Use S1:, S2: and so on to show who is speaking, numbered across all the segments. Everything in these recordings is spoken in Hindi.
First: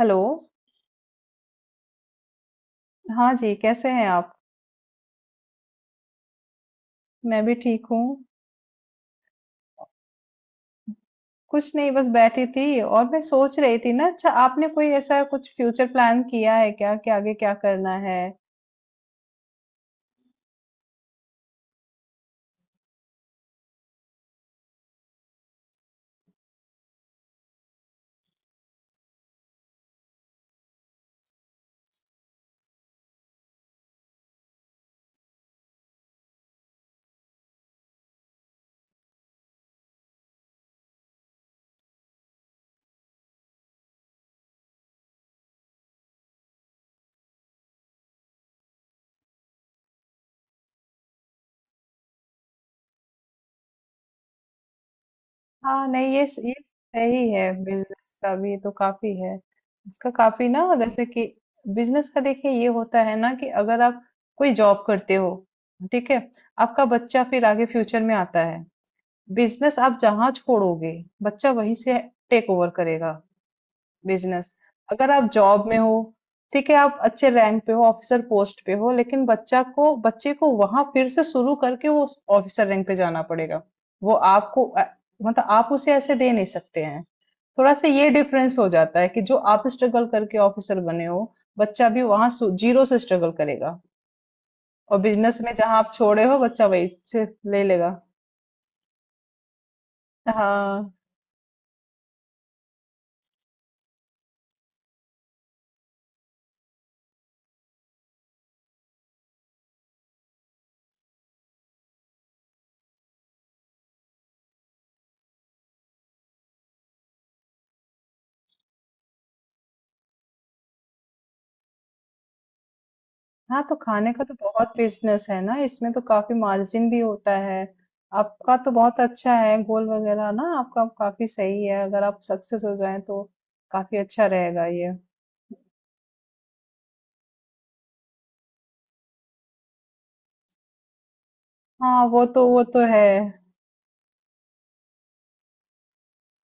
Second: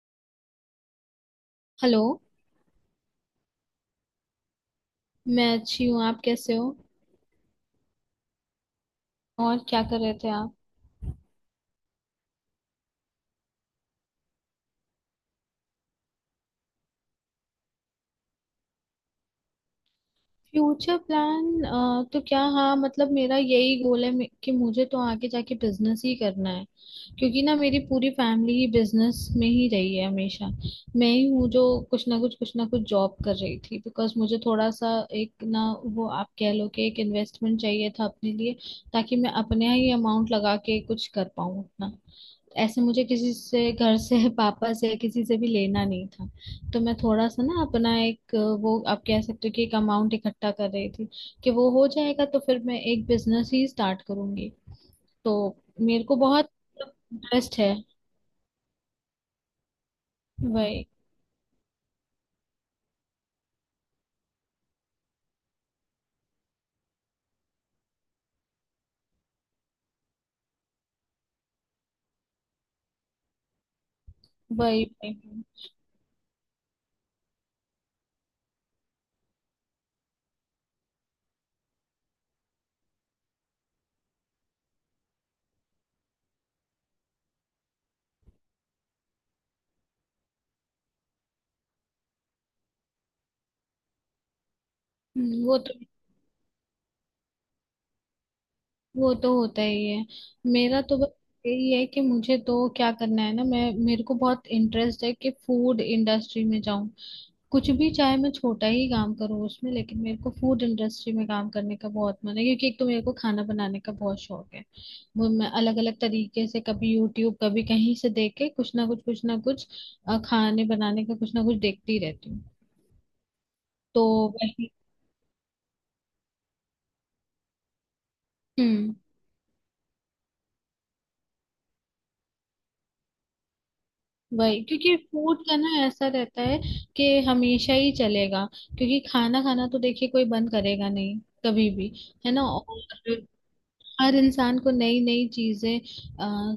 S1: हेलो।
S2: हेलो।
S1: हाँ जी, कैसे हैं आप?
S2: मैं अच्छी हूँ। आप कैसे हो?
S1: मैं भी ठीक हूँ।
S2: और क्या कर रहे थे आप?
S1: कुछ नहीं, बस बैठी थी और मैं सोच रही थी ना, अच्छा आपने कोई ऐसा कुछ फ्यूचर प्लान किया है क्या कि आगे क्या करना है?
S2: फ्यूचर प्लान तो क्या, हाँ मतलब मेरा यही गोल है कि मुझे तो आगे जाके बिजनेस ही करना है। क्योंकि ना मेरी पूरी फैमिली ही बिजनेस में ही रही है हमेशा। मैं ही हूँ जो कुछ ना कुछ जॉब कर रही थी, बिकॉज मुझे थोड़ा सा एक ना, वो आप कह लो कि एक इन्वेस्टमेंट चाहिए था अपने लिए। ताकि मैं अपने ही अमाउंट लगा के कुछ कर पाऊँ अपना। ऐसे मुझे किसी से, घर से, पापा से, किसी से भी लेना नहीं था। तो मैं थोड़ा सा ना अपना एक, वो आप कह सकते हो कि एक अमाउंट इकट्ठा कर रही थी। कि वो हो जाएगा तो फिर मैं एक बिजनेस ही स्टार्ट करूंगी। तो
S1: हाँ।
S2: मेरे
S1: नहीं
S2: को
S1: ये
S2: बहुत
S1: ये सही है,
S2: इंटरेस्ट है।
S1: बिजनेस का भी तो काफी है। इसका काफी ना,
S2: वही
S1: जैसे कि बिजनेस का देखिए ये होता है ना कि अगर आप कोई जॉब करते हो, ठीक है, आपका बच्चा फिर आगे फ्यूचर में आता है। बिजनेस आप जहाँ छोड़ोगे, बच्चा वहीं से टेक ओवर करेगा बिजनेस।
S2: वही
S1: अगर आप
S2: वही।
S1: जॉब में हो, ठीक है, आप अच्छे रैंक पे हो, ऑफिसर पोस्ट पे हो, लेकिन बच्चा को बच्चे को वहां फिर से शुरू करके वो ऑफिसर रैंक पे जाना पड़ेगा। वो आपको मतलब आप उसे ऐसे दे नहीं सकते हैं। थोड़ा सा ये डिफरेंस हो जाता है कि जो आप स्ट्रगल करके ऑफिसर बने हो, बच्चा भी वहां जीरो से स्ट्रगल करेगा। और बिजनेस में
S2: वो तो
S1: जहां आप छोड़े हो, बच्चा वही से ले लेगा।
S2: होता ही है। मेरा
S1: हाँ
S2: तो बस यही है कि मुझे तो क्या करना है ना, मैं मेरे को बहुत इंटरेस्ट है कि फूड इंडस्ट्री में जाऊं। कुछ भी चाहे मैं छोटा ही काम करूँ उसमें, लेकिन मेरे को फूड इंडस्ट्री में काम करने का बहुत मन है क्योंकि एक तो मेरे को खाना बनाने का बहुत शौक है। वो मैं अलग अलग तरीके से कभी यूट्यूब कभी कहीं से देख के कुछ ना कुछ खाने बनाने का कुछ ना कुछ देखती रहती हूँ।
S1: हाँ, तो
S2: तो
S1: खाने का तो बहुत
S2: वही।
S1: बिजनेस है ना, इसमें तो काफी मार्जिन भी होता है। आपका तो
S2: हम्म।
S1: बहुत अच्छा है गोल वगैरह ना, आपका काफी सही है, अगर आप सक्सेस हो जाएं तो काफी अच्छा
S2: वही।
S1: रहेगा ये।
S2: क्योंकि फूड का ना ऐसा रहता है कि हमेशा ही चलेगा, क्योंकि खाना खाना तो देखिए कोई बंद करेगा नहीं कभी भी।
S1: हाँ, वो
S2: है ना।
S1: तो वो तो है।
S2: और हर इंसान को नई नई चीजें अ,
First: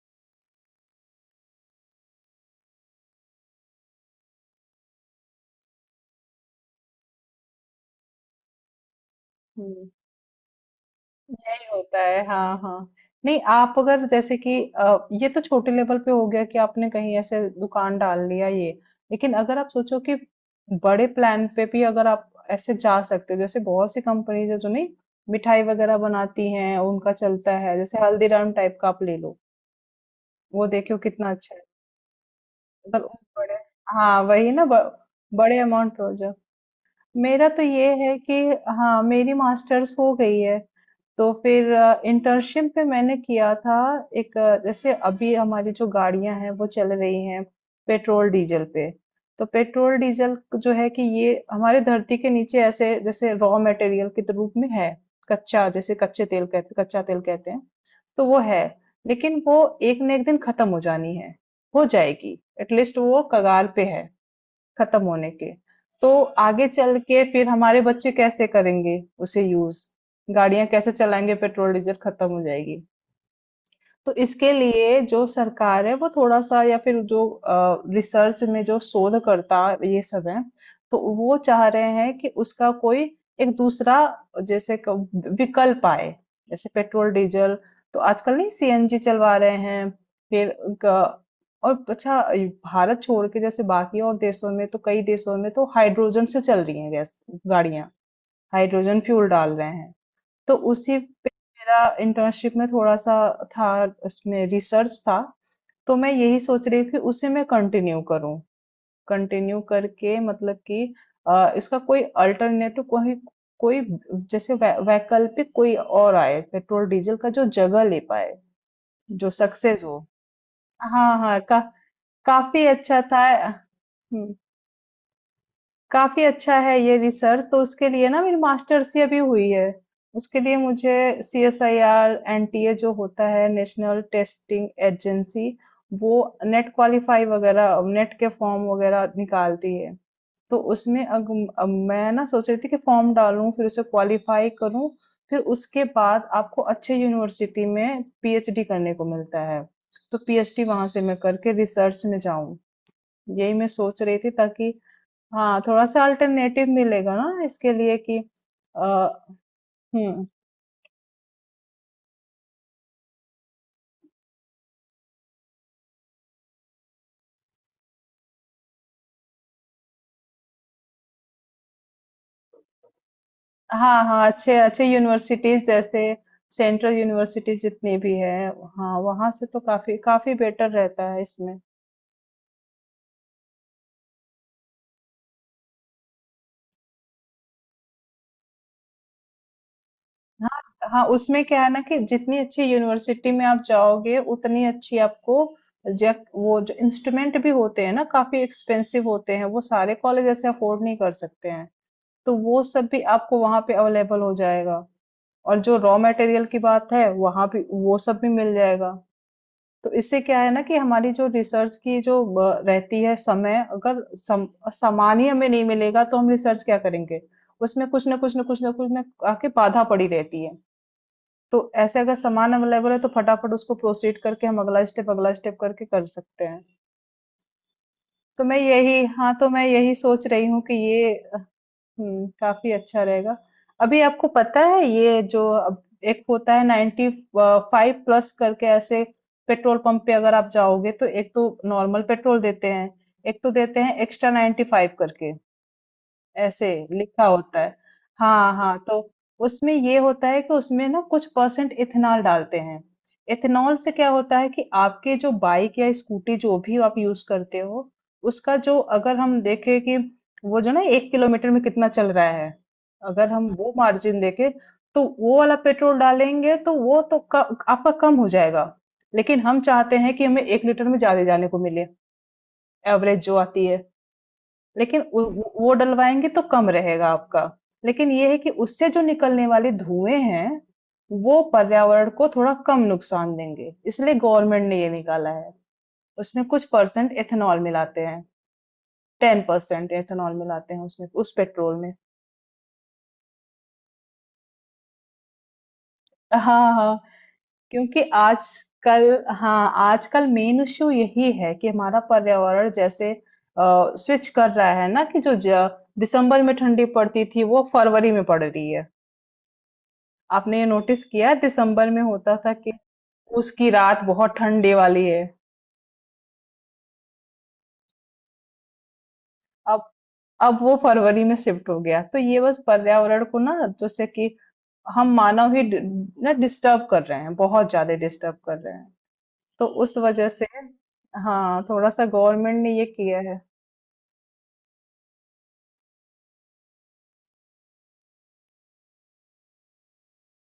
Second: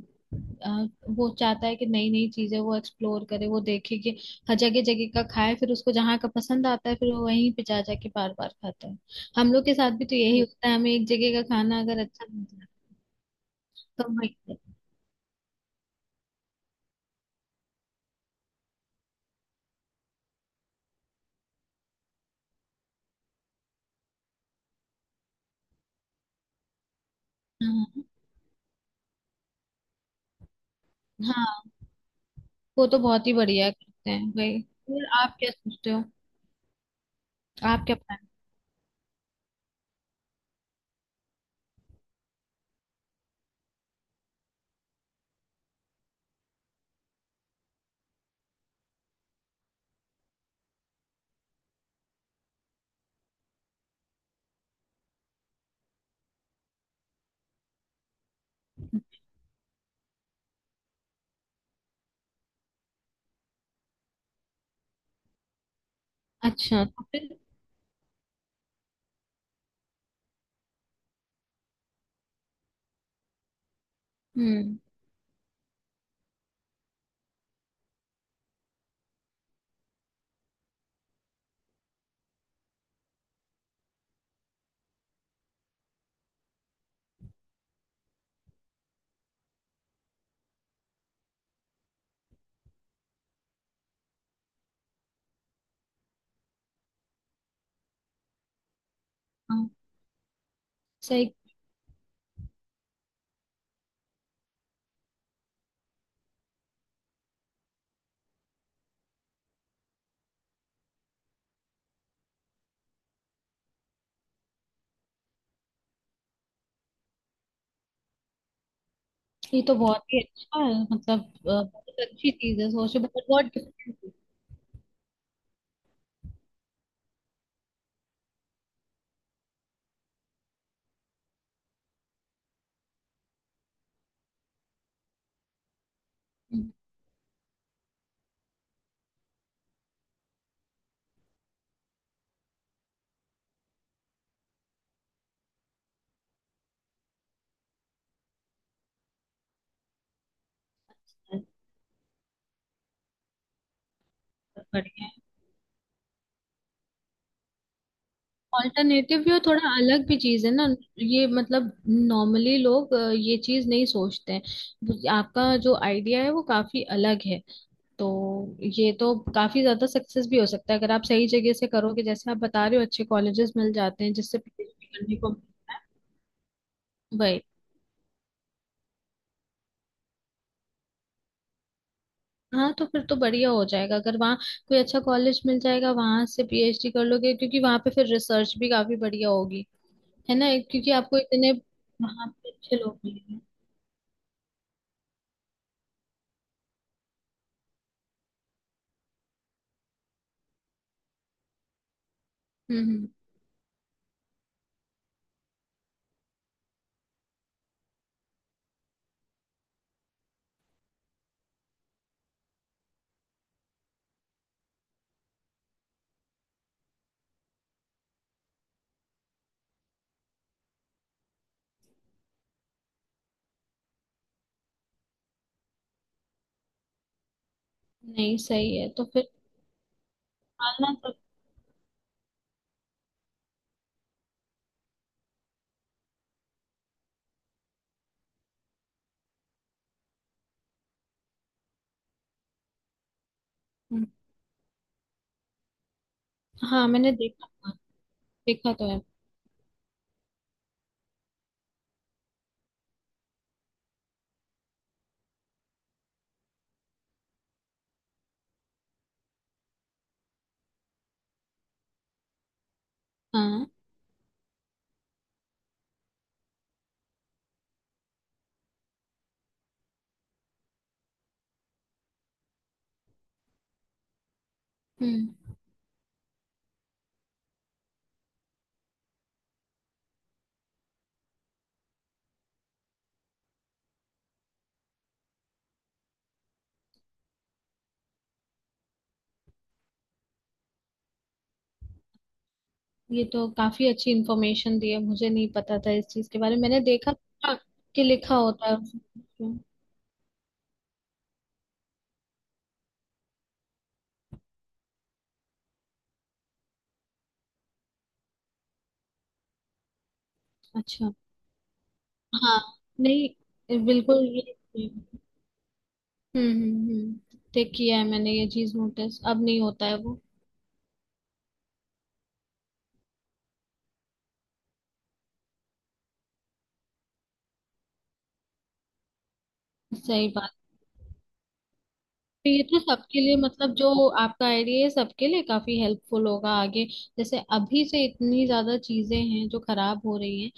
S2: अ, वो चाहता है कि नई नई चीजें वो एक्सप्लोर करे, वो देखे कि हर जगह जगह का खाए, फिर उसको जहाँ का पसंद आता है फिर वो वहीं पे जा जाके बार बार खाता है। हम लोग के
S1: हम्म,
S2: साथ भी तो यही होता है, हमें एक जगह का
S1: यही
S2: खाना अगर
S1: होता है,
S2: अच्छा नहीं
S1: हाँ
S2: लगा
S1: हाँ। नहीं आप
S2: तो
S1: अगर
S2: हम
S1: जैसे कि ये तो छोटे लेवल पे हो गया कि आपने कहीं ऐसे दुकान डाल लिया ये, लेकिन अगर आप सोचो कि बड़े प्लान पे भी अगर आप ऐसे जा सकते हो, जैसे बहुत सी कंपनीज है जो नहीं मिठाई वगैरह बनाती हैं, उनका चलता है, जैसे
S2: हाँ
S1: हल्दीराम टाइप का आप ले लो। वो देखो कितना अच्छा है।
S2: हाँ। वो तो
S1: अगर उस
S2: बहुत ही
S1: बड़े,
S2: बढ़िया करते
S1: हाँ
S2: हैं
S1: वही
S2: भाई।
S1: ना
S2: फिर आप क्या
S1: बड़े
S2: सोचते
S1: अमाउंट
S2: हो?
S1: हो। मेरा तो
S2: आप
S1: ये
S2: क्या
S1: है
S2: प्लान?
S1: कि हाँ, मेरी मास्टर्स हो गई है, तो फिर इंटर्नशिप में मैंने किया था एक, जैसे अभी हमारी जो गाड़ियां हैं वो चल रही हैं पेट्रोल डीजल पे। तो पेट्रोल डीजल जो है कि ये हमारे धरती के नीचे ऐसे जैसे रॉ मटेरियल के रूप में है। कच्चा, जैसे कच्चे तेल कहते कच्चा तेल कहते हैं। तो वो है, लेकिन वो एक न एक दिन खत्म हो जानी है, हो जाएगी, एटलीस्ट वो कगार पे है खत्म होने के। तो आगे
S2: अच्छा
S1: चल
S2: तो
S1: के
S2: फिर।
S1: फिर हमारे बच्चे कैसे करेंगे उसे यूज़? गाड़ियाँ कैसे चलाएँगे? पेट्रोल, डीजल खत्म हो जाएगी। तो इसके
S2: हम्म।
S1: लिए जो सरकार है वो थोड़ा सा, या फिर जो रिसर्च में जो शोधकर्ता ये सब है, तो वो चाह रहे हैं कि उसका कोई एक दूसरा, जैसे विकल्प आए जैसे पेट्रोल डीजल। तो आजकल नहीं सीएनजी चलवा रहे हैं। फिर ग- और अच्छा, ये भारत छोड़ के जैसे बाकी और देशों में, तो कई देशों में तो हाइड्रोजन से चल रही हैं गैस गाड़ियां, हाइड्रोजन फ्यूल डाल
S2: हाँ,
S1: रहे हैं। तो उसी पे
S2: सही।
S1: मेरा इंटर्नशिप में थोड़ा सा था, उसमें रिसर्च था। तो मैं यही सोच रही हूँ कि उसी में कंटिन्यू करूँ। कंटिन्यू करके मतलब कि इसका कोई अल्टरनेटिव कोई कोई, जैसे वैकल्पिक कोई और आए पेट्रोल डीजल का जो जगह ले पाए, जो
S2: ये तो
S1: सक्सेस हो।
S2: बहुत ही अच्छा है,
S1: हाँ
S2: मतलब
S1: हाँ
S2: बहुत अच्छी चीज
S1: काफी
S2: है, सोशल
S1: अच्छा था।
S2: बट बहुत डिफरेंट।
S1: हम्म, काफ़ी अच्छा है ये रिसर्च, तो उसके लिए ना मेरी मास्टर्स ही अभी हुई है। उसके लिए मुझे C S I R N T A, जो होता है नेशनल टेस्टिंग एजेंसी, वो नेट क्वालिफाई वगैरह, नेट के फॉर्म वगैरह निकालती है। तो उसमें अब मैं ना सोच रही थी कि फॉर्म डालूं, फिर उसे क्वालिफाई करूं, फिर उसके बाद आपको अच्छे यूनिवर्सिटी में पीएचडी करने को मिलता है। तो पीएचडी वहां से मैं करके रिसर्च में जाऊं, यही मैं सोच रही थी, ताकि
S2: बढ़िया है।
S1: हाँ थोड़ा सा अल्टरनेटिव मिलेगा ना इसके लिए कि
S2: ऑल्टरनेटिव भी,
S1: अ,
S2: और थोड़ा अलग भी
S1: हम्म।
S2: चीज है ना। ये मतलब नॉर्मली लोग ये चीज नहीं सोचते हैं, आपका जो आइडिया है वो काफी अलग है। तो ये तो काफी ज्यादा सक्सेस भी हो सकता है, अगर आप सही जगह से करोगे, जैसे आप बता रहे हो अच्छे कॉलेजेस मिल
S1: हाँ
S2: जाते हैं
S1: हाँ,
S2: जिससे
S1: अच्छे अच्छे
S2: पीएचडी करने को
S1: यूनिवर्सिटीज
S2: मिलता है।
S1: जैसे सेंट्रल
S2: वही।
S1: यूनिवर्सिटीज जितनी भी है। हाँ वहाँ से तो काफी काफी बेटर रहता है इसमें।
S2: हाँ तो फिर तो बढ़िया हो जाएगा, अगर वहाँ कोई अच्छा कॉलेज मिल जाएगा, वहां से पीएचडी कर लोगे, क्योंकि वहां पे फिर रिसर्च भी काफी बढ़िया होगी, है ना।
S1: हाँ
S2: क्योंकि
S1: हाँ,
S2: आपको
S1: उसमें
S2: इतने
S1: क्या है ना कि
S2: वहां
S1: जितनी
S2: पे
S1: अच्छी
S2: अच्छे लोग
S1: यूनिवर्सिटी
S2: मिलेंगे।
S1: में आप जाओगे, उतनी अच्छी आपको, जब वो जो इंस्ट्रूमेंट भी होते हैं ना काफी एक्सपेंसिव होते हैं, वो सारे कॉलेज ऐसे अफोर्ड नहीं कर सकते हैं। तो वो सब भी
S2: हम्म।
S1: आपको वहां पे अवेलेबल हो जाएगा। और जो रॉ मटेरियल की बात है, वहाँ भी वो सब भी मिल जाएगा। तो इससे क्या है ना कि हमारी जो रिसर्च की जो रहती है समय, अगर सामान ही हमें नहीं मिलेगा तो हम रिसर्च क्या करेंगे? उसमें कुछ ना कुछ आके बाधा पड़ी रहती है। तो ऐसे अगर सामान अवेलेबल है तो फटाफट उसको प्रोसीड करके हम अगला स्टेप करके कर सकते हैं।
S2: नहीं
S1: तो मैं
S2: सही है तो
S1: यही
S2: फिर
S1: हाँ तो मैं यही सोच रही हूँ कि
S2: आना
S1: ये
S2: तो।
S1: हुँ, काफ़ी अच्छा रहेगा। अभी आपको पता है ये जो अब एक होता है 90, 5 प्लस करके ऐसे, पेट्रोल पंप पे अगर आप जाओगे तो एक तो नॉर्मल पेट्रोल देते हैं, एक तो देते हैं
S2: हम्म,
S1: एक्स्ट्रा 95 करके। ऐसे
S2: हाँ मैंने
S1: लिखा
S2: देखा
S1: होता
S2: था,
S1: है। हाँ
S2: देखा
S1: हाँ,
S2: तो
S1: तो
S2: है।
S1: उसमें ये होता है कि उसमें ना कुछ परसेंट इथेनॉल डालते हैं। इथेनॉल से क्या होता है कि आपके जो बाइक या स्कूटी जो भी आप यूज करते हो, उसका जो अगर हम देखें कि वो जो ना एक किलोमीटर में कितना चल रहा है, अगर हम
S2: हाँ।
S1: वो मार्जिन देखें तो वो वाला पेट्रोल डालेंगे तो वो तो आपका कम हो जाएगा। लेकिन हम चाहते हैं कि हमें एक लीटर में ज्यादा जाने को मिले, एवरेज जो आती है, लेकिन वो
S2: हम्म।
S1: वो वो डलवाएंगे तो कम रहेगा आपका। लेकिन ये है कि उससे जो निकलने वाले धुएं हैं, वो पर्यावरण को थोड़ा कम नुकसान देंगे, इसलिए गवर्नमेंट ने ये निकाला है। उसमें कुछ परसेंट एथेनॉल मिलाते हैं, 10% एथेनॉल मिलाते हैं उसमें, उस पेट्रोल में।
S2: ये तो काफी अच्छी इंफॉर्मेशन दी है, मुझे नहीं पता था इस चीज के बारे में,
S1: हाँ
S2: मैंने
S1: हाँ।
S2: देखा था
S1: क्योंकि
S2: कि लिखा होता है
S1: आजकल, हाँ
S2: उसमें।
S1: आजकल मेन इश्यू यही है कि हमारा पर्यावरण जैसे स्विच कर रहा है ना, कि जो दिसंबर में ठंडी पड़ती थी वो फरवरी में पड़ रही है। आपने ये नोटिस
S2: अच्छा।
S1: किया है, दिसंबर में होता था
S2: हाँ।
S1: कि उसकी
S2: नहीं
S1: रात
S2: बिल्कुल।
S1: बहुत
S2: ये।
S1: ठंडे वाली है।
S2: ठीक किया है मैंने ये चीज नोटिस, अब नहीं
S1: अब
S2: होता है वो।
S1: अब वो फरवरी में शिफ्ट हो गया। तो ये बस पर्यावरण को ना, जैसे कि हम मानव ही डि- ना डिस्टर्ब कर रहे हैं, बहुत ज्यादा डिस्टर्ब कर रहे हैं, तो उस
S2: सही
S1: वजह से
S2: बात।
S1: हाँ थोड़ा सा
S2: तो
S1: गवर्नमेंट
S2: ये
S1: ने
S2: तो
S1: ये किया
S2: सबके लिए,
S1: है।
S2: मतलब जो आपका आइडिया है सबके लिए काफी हेल्पफुल होगा आगे। जैसे अभी से इतनी ज्यादा चीजें हैं जो खराब हो रही हैं,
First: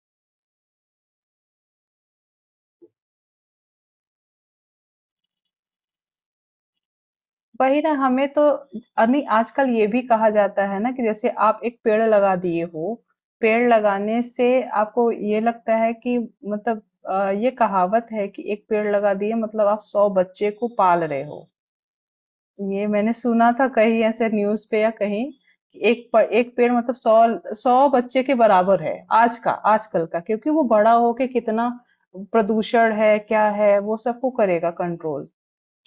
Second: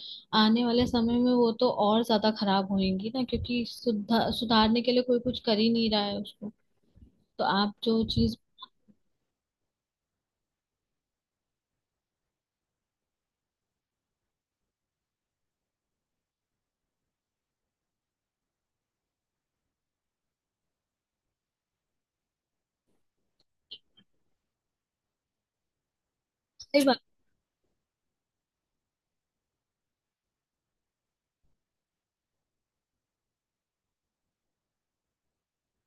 S2: आने वाले समय में वो तो और ज्यादा खराब होंगी ना, क्योंकि सुधार सुधारने के लिए कोई कुछ कर ही नहीं रहा है उसको। तो आप
S1: वही ना
S2: जो
S1: हमें
S2: चीज।
S1: तो, नहीं आजकल ये भी कहा जाता है ना कि जैसे आप एक पेड़ लगा दिए हो, पेड़ लगाने से आपको ये लगता है कि मतलब ये कहावत है कि एक पेड़ लगा दिए मतलब आप 100 बच्चे को पाल रहे हो। ये मैंने सुना था कहीं ऐसे न्यूज पे या कहीं, कि एक पेड़
S2: सही
S1: मतलब
S2: बात।
S1: 100 बच्चे के बराबर है आज का आजकल का, क्योंकि वो बड़ा होके कितना प्रदूषण है क्या है, वो सबको करेगा कंट्रोल,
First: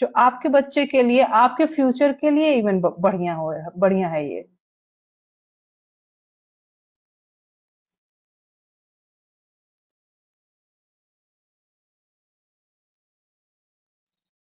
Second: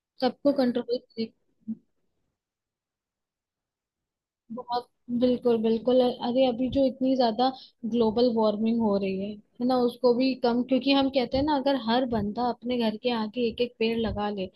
S1: जो आपके
S2: सबको
S1: बच्चे
S2: कंट्रोल।
S1: के लिए, आपके फ्यूचर के लिए इवन ब बढ़िया हो। बढ़िया है ये।
S2: बहुत। बिल्कुल बिल्कुल। अरे अभी जो इतनी ज्यादा ग्लोबल वार्मिंग हो रही है ना, उसको भी कम, क्योंकि हम कहते हैं ना, अगर हर बंदा अपने घर के आगे एक एक पेड़ लगा ले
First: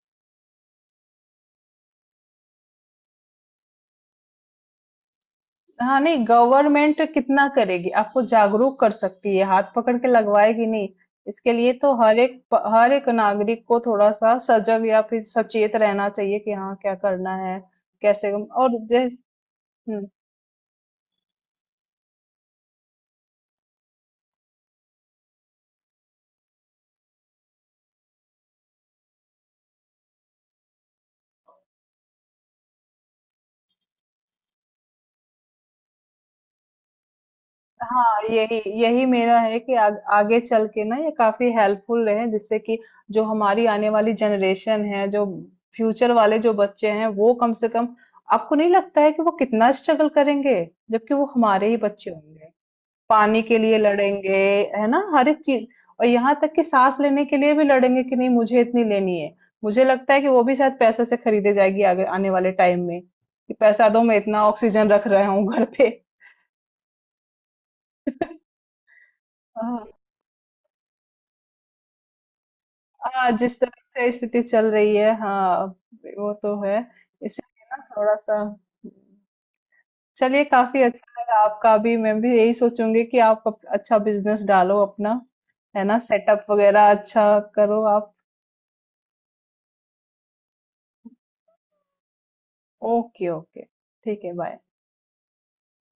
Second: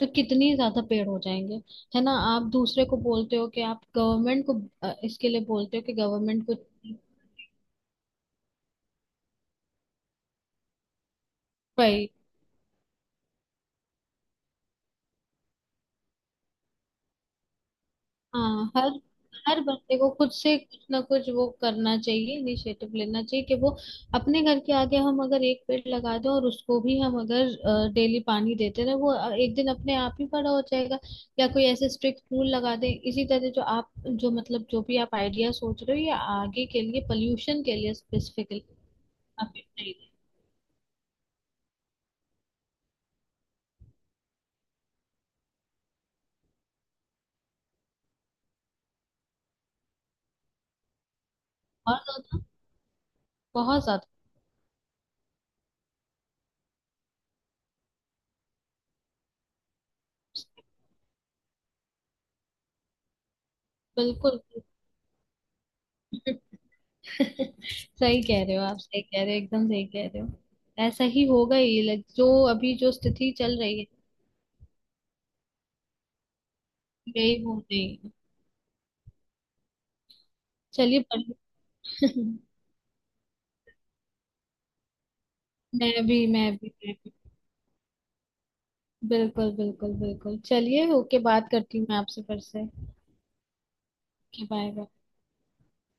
S2: तो कितनी ज्यादा पेड़ हो जाएंगे। है ना, आप दूसरे को बोलते हो कि आप गवर्नमेंट को इसके लिए बोलते हो कि
S1: हाँ, नहीं
S2: गवर्नमेंट को।
S1: गवर्नमेंट कितना करेगी? आपको जागरूक कर सकती है, हाथ पकड़ के लगवाएगी नहीं। इसके लिए तो हर एक नागरिक को थोड़ा-सा सजग या फिर सचेत रहना चाहिए कि हाँ, क्या करना है? कैसे हम
S2: हाँ।
S1: और
S2: हर
S1: जैस
S2: हर बंदे
S1: हुँ।
S2: को खुद से कुछ ना कुछ वो करना चाहिए, इनिशिएटिव लेना चाहिए कि वो अपने घर के आगे हम अगर एक पेड़ लगा दें और उसको भी हम अगर डेली पानी देते रहे वो एक दिन अपने आप ही बड़ा हो जाएगा। या कोई ऐसे स्ट्रिक्ट रूल लगा दें, इसी तरह जो आप जो मतलब जो भी आप आइडिया सोच रहे हो ये आगे के लिए पोल्यूशन के लिए
S1: हाँ,
S2: स्पेसिफिकली
S1: यही यही मेरा है
S2: काफी
S1: कि
S2: सही है।
S1: आगे चल के ना ये काफी हेल्पफुल रहे, जिससे कि जो हमारी आने वाली जनरेशन है, जो फ्यूचर वाले जो बच्चे हैं, वो कम से कम, आपको नहीं लगता है कि वो कितना स्ट्रगल करेंगे? जबकि वो हमारे ही
S2: बहुत
S1: बच्चे
S2: ज्यादा।
S1: होंगे। पानी के लिए
S2: बहुत ज्यादा।
S1: लड़ेंगे, है ना, हर एक चीज, और यहाँ तक कि सांस लेने के लिए भी लड़ेंगे कि नहीं मुझे इतनी लेनी है। मुझे लगता है कि वो भी शायद पैसे से खरीदे जाएगी आगे आने वाले टाइम में, कि पैसा दो मैं
S2: बिल्कुल
S1: इतना ऑक्सीजन रख रहा हूँ घर पे।
S2: सही कह रहे हो आप, सही कह रहे हो, एकदम सही कह रहे हो। ऐसा ही होगा ही, लाइक जो अभी जो
S1: हाँ,
S2: स्थिति
S1: जिस
S2: चल रही
S1: तरह
S2: है
S1: से स्थिति चल रही है, हाँ वो तो है।
S2: यही हो
S1: इसलिए
S2: रही
S1: ना
S2: है।
S1: थोड़ा सा, चलिए काफी
S2: चलिए
S1: अच्छा लगा,
S2: बढ़िया।
S1: आपका भी मैं भी यही सोचूंगी कि आप अच्छा बिजनेस डालो अपना, है
S2: मैं
S1: ना,
S2: भी
S1: सेटअप
S2: मैं भी
S1: वगैरह
S2: मैं भी।
S1: अच्छा करो आप।
S2: बिल्कुल बिल्कुल बिल्कुल। चलिए ओके, बात करती हूँ मैं आपसे फिर से।
S1: ओके ओके, ठीक है,
S2: बाय
S1: बाय।
S2: बाय।